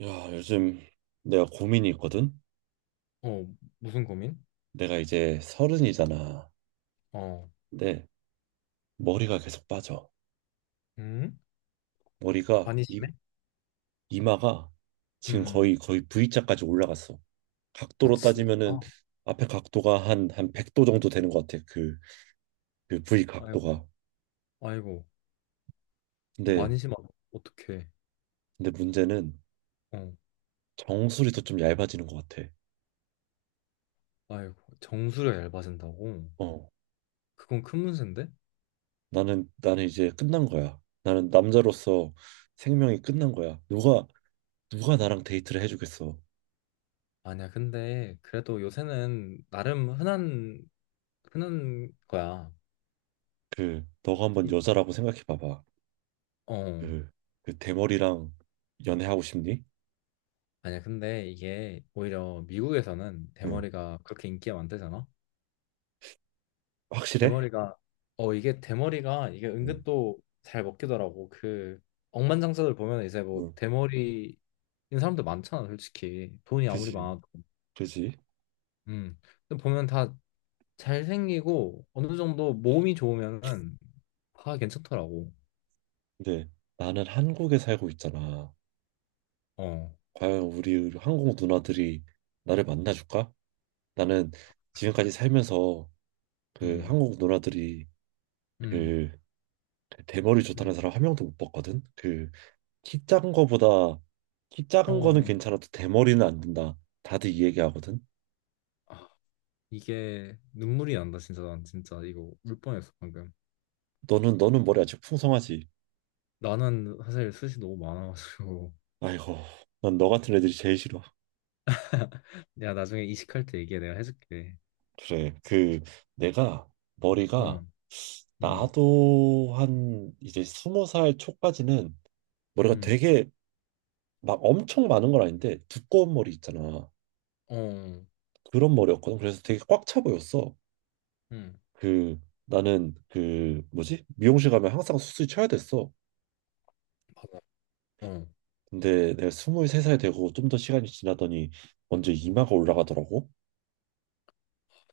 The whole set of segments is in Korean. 야, 요즘 내가 고민이 있거든? 어, 무슨 고민? 내가 이제 서른이잖아. 어, 근데 머리가 계속 빠져. 음? 머리가 많이 이, 심해? 이마가 지금 음, 거의 V자까지 올라갔어. 아, 각도로 따지면은 진짜? 앞에 각도가 한 100도 정도 되는 것 같아. 그, 그 V 아이고, 각도가. 아이고, 근데 많이 심하다. 어떡해. 근데 문제는 어, 정수리도 좀 얇아지는 것 같아. 아이고, 정수료 얇아진다고? 어. 그건 큰 문제인데? 나는 이제 끝난 거야. 나는 남자로서 생명이 끝난 거야. 누가 나랑 데이트를 해주겠어. 아니야, 근데 그래도 요새는 나름 흔한 거야. 그 너가 한번 이- 여자라고 생각해 봐봐. 어, 그, 그 대머리랑 연애하고 싶니? 아니야, 근데 이게 오히려 미국에서는 응. 대머리가 그렇게 인기가 많대잖아? 확실해? 대머리가. 이게 대머리가 이게 응. 은근 또 잘 먹히더라고. 그 억만장자들 보면 이제 뭐 응. 대머리인 사람들 많잖아, 솔직히. 돈이 아무리 그지. 많아도. 그지. 음. 근데 보면 다 잘생기고 어느 정도 몸이 좋으면은 다 괜찮더라고. 근데 나는 한국에 살고 있잖아. 어. 과연 우리 한국 누나들이 나를 만나줄까? 나는 지금까지 살면서 그 음. 한국 누나들이 음. 그 대머리 음. 좋다는 사람 한 명도 못 봤거든. 그 키 작은 거보다 키 작은 거는 어. 괜찮아도 대머리는 안 된다. 다들 이 얘기하거든. 아, 이게 눈물이 난다. 진짜 난 진짜 이거 울 뻔했어 방금. 너는 머리 아직 풍성하지. 나는 사실 숱이 너무 많아가지고. 아이고, 난 너 같은 애들이 제일 싫어. 내가 나중에 이식할 때 얘기해. 내가 해줄게. 그래. 그 내가 어. 머리가 음, 나도 한 이제 스무 살 초까지는 머리가 음, 되게 막 엄청 많은 건 아닌데 두꺼운 머리 있잖아. 어, 그런 머리였거든. 그래서 되게 꽉 차 보였어. 음, 그 나는 그 뭐지? 미용실 가면 항상 수술 쳐야 됐어. 봐아 어. 아, 근데 내가 스물세 살 되고 좀 더 시간이 지나더니 먼저 이마가 올라가더라고.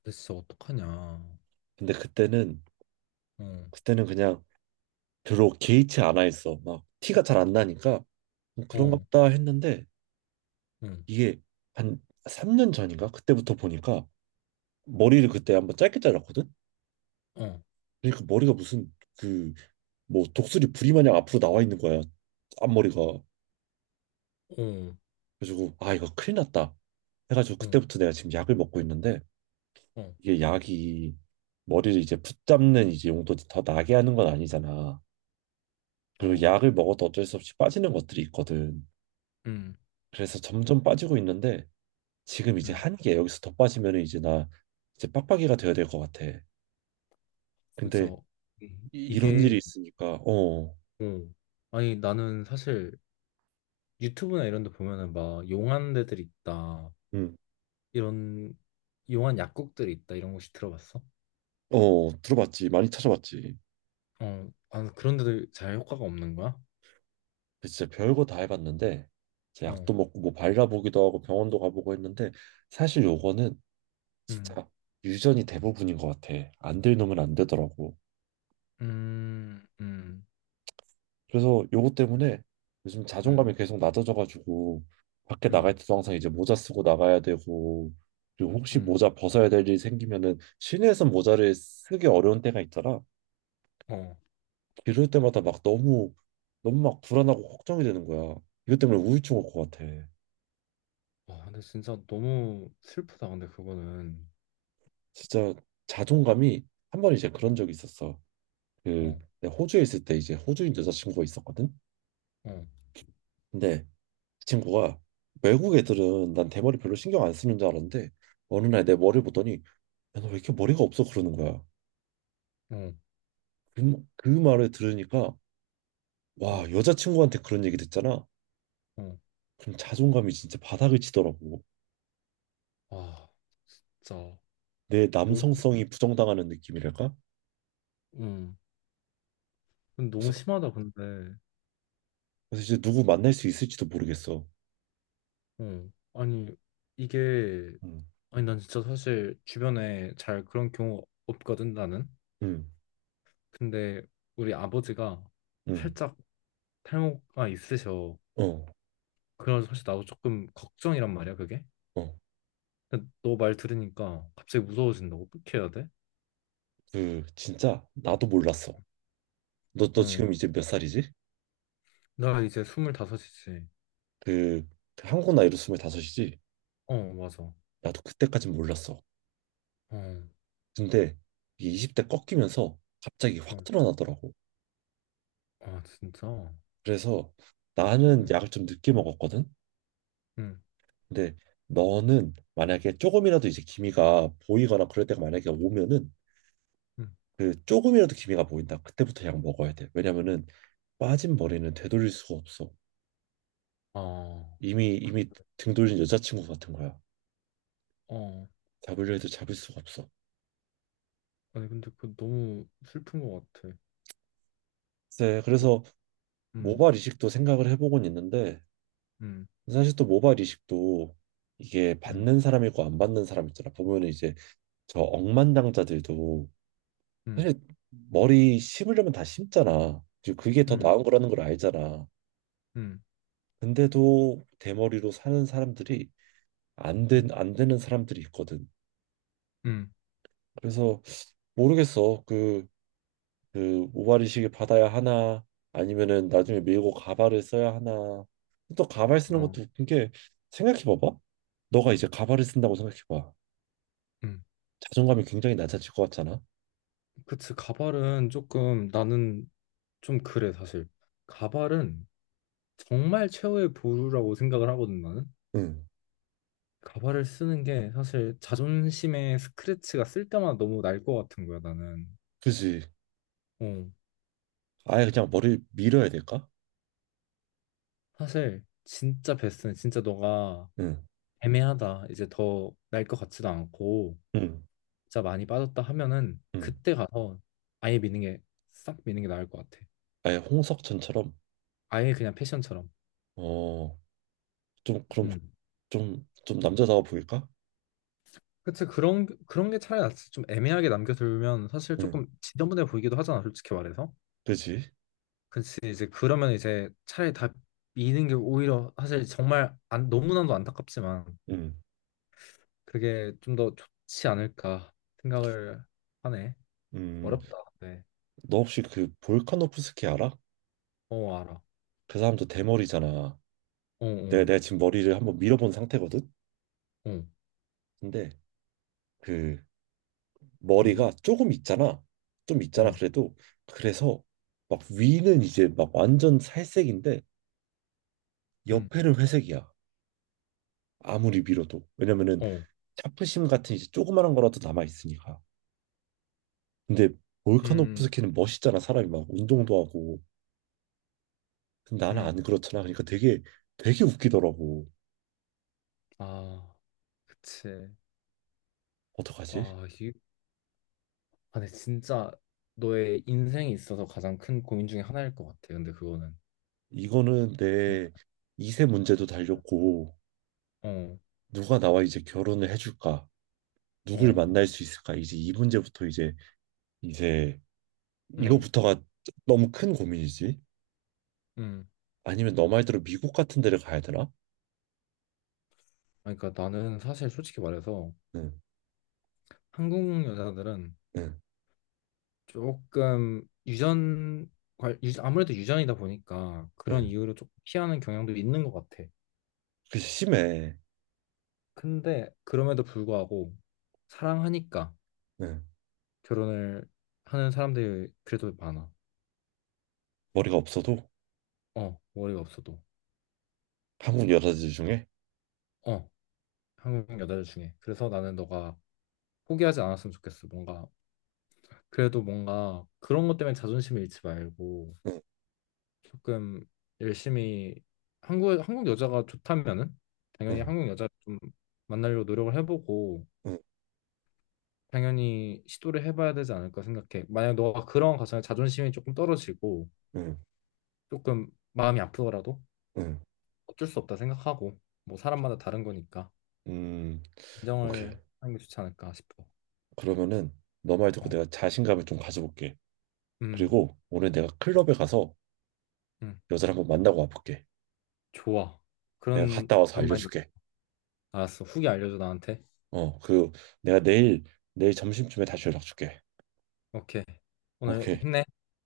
나 진짜 어떡하냐. 근데 그때는 어, 그때는 그냥 별로 개의치 않아 있어. 막 티가 잘 안 나니까 뭐 그런가 어, 보다 했는데 응. 이게 한 3년 전인가 그때부터 보니까 머리를 그때 한번 짧게 잘랐거든. 어, 어, 그러니까 머리가 무슨 그 뭐 독수리 부리 마냥 앞으로 나와 있는 거야. 앞머리가. 그래가지고 아 이거 큰일 났다. 해가지고 어, 그때부터 내가 지금 약을 먹고 있는데 어, 이게 약이 머리를 이제 붙잡는 이제 용도지 더 나게 하는 건 아니잖아. 그리고 어, 약을 먹어도 어쩔 수 없이 빠지는 것들이 있거든. 음, 그래서 점점 빠지고 있는데 지금 이제 음. 한계 여기서 더 빠지면 이제 나 이제 빡빡이가 되어야 될 것 같아. 진짜. 근데 이- 이런 이게, 일이 있으니까 어, 어. 아니, 나는 사실 유튜브나 이런 데 보면은 막 용한 데들이 있다. 음, 이런, 용한 약국들이 있다. 이런 곳이 들어봤어? 어 들어봤지 많이 찾아봤지. 어, 아, 그런 데도 잘 효과가 없는 거야? 근데 진짜 별거 다 해봤는데 이제 어, 약도 먹고 뭐 발라보기도 하고 병원도 가보고 했는데 사실 요거는 음, 진짜 유전이 대부분인 것 같아. 안 될 놈은 안 되더라고. 음, 음, 그래서 요거 때문에 요즘 음, 자존감이 계속 낮아져가지고 밖에 음, 나갈 때도 항상 이제 모자 쓰고 나가야 되고 그리고 혹시 음, 모자 벗어야 될 일이 생기면은 시내에서 모자를 쓰기 어려운 때가 있더라. 어. 이럴 때마다 막 너무 너무 막 불안하고 걱정이 되는 거야. 이것 때문에 우울증 올 것 같아. 아, 근데 진짜 너무 슬프다. 근데 그거는 진짜 자존감이 한 번 이제 어, 그런 적이 있었어. 그 어, 내가 호주에 있을 때 이제 호주인 여자친구가 있었거든. 어, 근데 그 친구가 외국 애들은 난 대머리 별로 신경 안 쓰는 줄 알았는데 어느 날 내 머리 보더니 야, 너 왜 이렇게 머리가 없어? 그러는 거야. 어, 그, 그 말을 들으니까, 어, 와, 여자친구한테 그런 얘기 듣잖아. 어. 그럼 자존감이 진짜 바닥을 치더라고. 아, 진짜 내 너무, 남성성이 부정당하는 느낌이랄까? 음, 근데 너무 그래서, 심하다. 근데, 그래서 이제 누구 만날 수 있을지도 모르겠어. 어, 아니 이게 음, 아니 난 진짜 사실 주변에 잘 그런 경우 없거든 나는. 음, 근데 우리 아버지가 음, 살짝 탈모가 있으셔. 어, 그래서 사실 나도 조금 걱정이란 말이야 그게. 어. 근데 너 말 들으니까 갑자기 무서워진다고. 어떻게 해야 돼? 그, 진짜, 나도 몰랐어. 너 응. 지금 이제 몇 살이지? 나 이제 스물다섯이지. 그, 그 한국 나이로 25이지? 어, 맞아. 나도 그때까진 몰랐어. 어, 근데, 이게 20대 꺾이면서 갑자기 확 어, 드러나더라고. 아, 진짜? 어, 그래서 나는 약을 좀 늦게 먹었거든. 응, 근데 너는 만약에 조금이라도 이제 기미가 보이거나 그럴 때가 만약에 오면은 응. 그 조금이라도 기미가 보인다. 그때부터 약 먹어야 돼. 왜냐면은 빠진 머리는 되돌릴 수가 없어. 아, 이미 이미 등 돌린 여자친구 같은 거야. 어. 잡으려 해도 잡을 수가 없어. 아니, 근데 그 너무 슬픈 것 같아. 네, 어, 그래서 음, 모발 이식도 생각을 해보곤 있는데 음, 사실 또 모발 이식도 이게 음, 받는 사람이고 안 받는 사람 있잖아. 보면은 이제 저 억만장자들도 음, 사실 머리 심으려면 다 심잖아. 이제 그게 더 음, 나은 거라는 걸 알잖아. 음, 근데도 대머리로 사는 사람들이 안 된, 음, 안 되는 사람들이 있거든. 음, 그래서 모르겠어. 그, 그 모발이식을 받아야 하나 아니면은 나중에 밀고 가발을 써야 하나. 또 가발 쓰는 어, 것도 웃긴 게 생각해 봐봐. 너가 이제 가발을 쓴다고 생각해 봐. 음. 자존감이 굉장히 낮아질 것 같잖아. 그치, 가발은 조금 나는 좀 그래, 사실. 가발은 정말 최후의 보루라고 생각을 하거든, 나는. 응. 가발을 쓰는 게 사실 자존심의 스크래치가 쓸 때마다 너무 날 것 같은 거야, 나는. 그지. 어. 아예 그냥 머리를 밀어야 될까? 사실 진짜 베스트는 진짜 너가 응. 애매하다. 이제 더 날 것 같지도 않고 응. 진짜 많이 빠졌다 하면은 응. 그때 가서 아예 미는 게 싹 미는 게 나을 것 같아. 아예 홍석천처럼 아예 그냥 패션처럼. 어, 좀 그럼 음. 좀 남자다워 보일까? 그치, 그런 그런 게 차라리 낫지. 좀 애매하게 남겨두면 사실 응, 조금 지저분해 보이기도 하잖아, 솔직히 말해서. 그지? 그치 이제 그러면 이제 차라리 다 미는 게 오히려 사실 정말 안, 너무나도 안타깝지만 응, 그게 좀 더 좋지 않을까 생각을 하네. 음, 어렵다. 네. 너 혹시 그 볼카노프스키 알아? 어, 알아. 그 사람도 대머리잖아. 어, 내가 어, 내가 지금 머리를 한번 밀어본 상태거든. 어. 근데 그 음, 머리가 조금 있잖아. 좀 있잖아. 음, 그래도 그래서 막 위는 이제 막 완전 살색인데 음, 옆에는 회색이야. 아무리 밀어도 왜냐면은 어, 차프심 같은 이제 조그마한 거라도 남아 있으니까. 근데 음, 볼카노프스키는 멋있잖아 사람이 막 운동도 하고 근데 나는 음, 안 그렇잖아. 그러니까 되게 되게 웃기더라고. 아, 그치. 어떡하지? 아, 이게, 아, 근데 진짜 너의 인생에 있어서 가장 큰 고민 중에 하나일 것 같아. 근데 그거는 이거는 정말, 내 2세 문제도 달렸고 어, 누가 나와 이제 결혼을 해줄까? 누굴 어, 만날 수 있을까? 이제 이 문제부터 이제 이제 음, 이거부터가 너무 큰 고민이지. 음, 아니면 너 말대로 미국 같은 데를 가야 되나? 아니, 그러니까 나는 사실 솔직히 말해서 응, 한국 여자들은 응, 조금 유전, 관- 유 아무래도 유전이다 보니까 그런 응. 이유로 조금 피하는 경향도 있는 것 같아. 그게 심해. 근데 그럼에도 불구하고 사랑하니까. 응. 결혼을 하는 사람들이 그래도 많아. 머리가 없어도 어, 머리가 없어도. 한국 여자들 중에 어, 한국 여자들 중에. 그래서 나는 너가 포기하지 않았으면 좋겠어. 뭔가 그래도 뭔가 그런 것 때문에 자존심을 잃지 말고 응, 조금 열심히 한국 여자가 좋다면은 당연히 응, 한국 여자를 좀 만나려고 노력을 해보고 응, 당연히 시도를 해봐야 되지 않을까 생각해. 만약 너가 그런 과정에 자존심이 조금 떨어지고 응, 조금 마음이 아프더라도 응. 어쩔 수 없다 생각하고 뭐 사람마다 다른 거니까. 음, 오케이. 인정을 하는 게 좋지 않을까 싶어. 그러면은 너 말 듣고 어, 내가 자신감을 좀 가져볼게. 음, 그리고 오늘 내가 클럽에 가서 음, 여자를 한번 만나고 와볼게. 좋아. 내가 그런 갔다 와서 그런 마인드. 알려줄게. 알았어. 후기 알려줘 나한테. 어, 그 내가 내일 내일 점심쯤에 다시 연락 줄게. 오케이. 오늘 오케이. 힘내.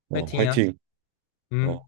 어, 파이팅이야. 화이팅. 어. 음.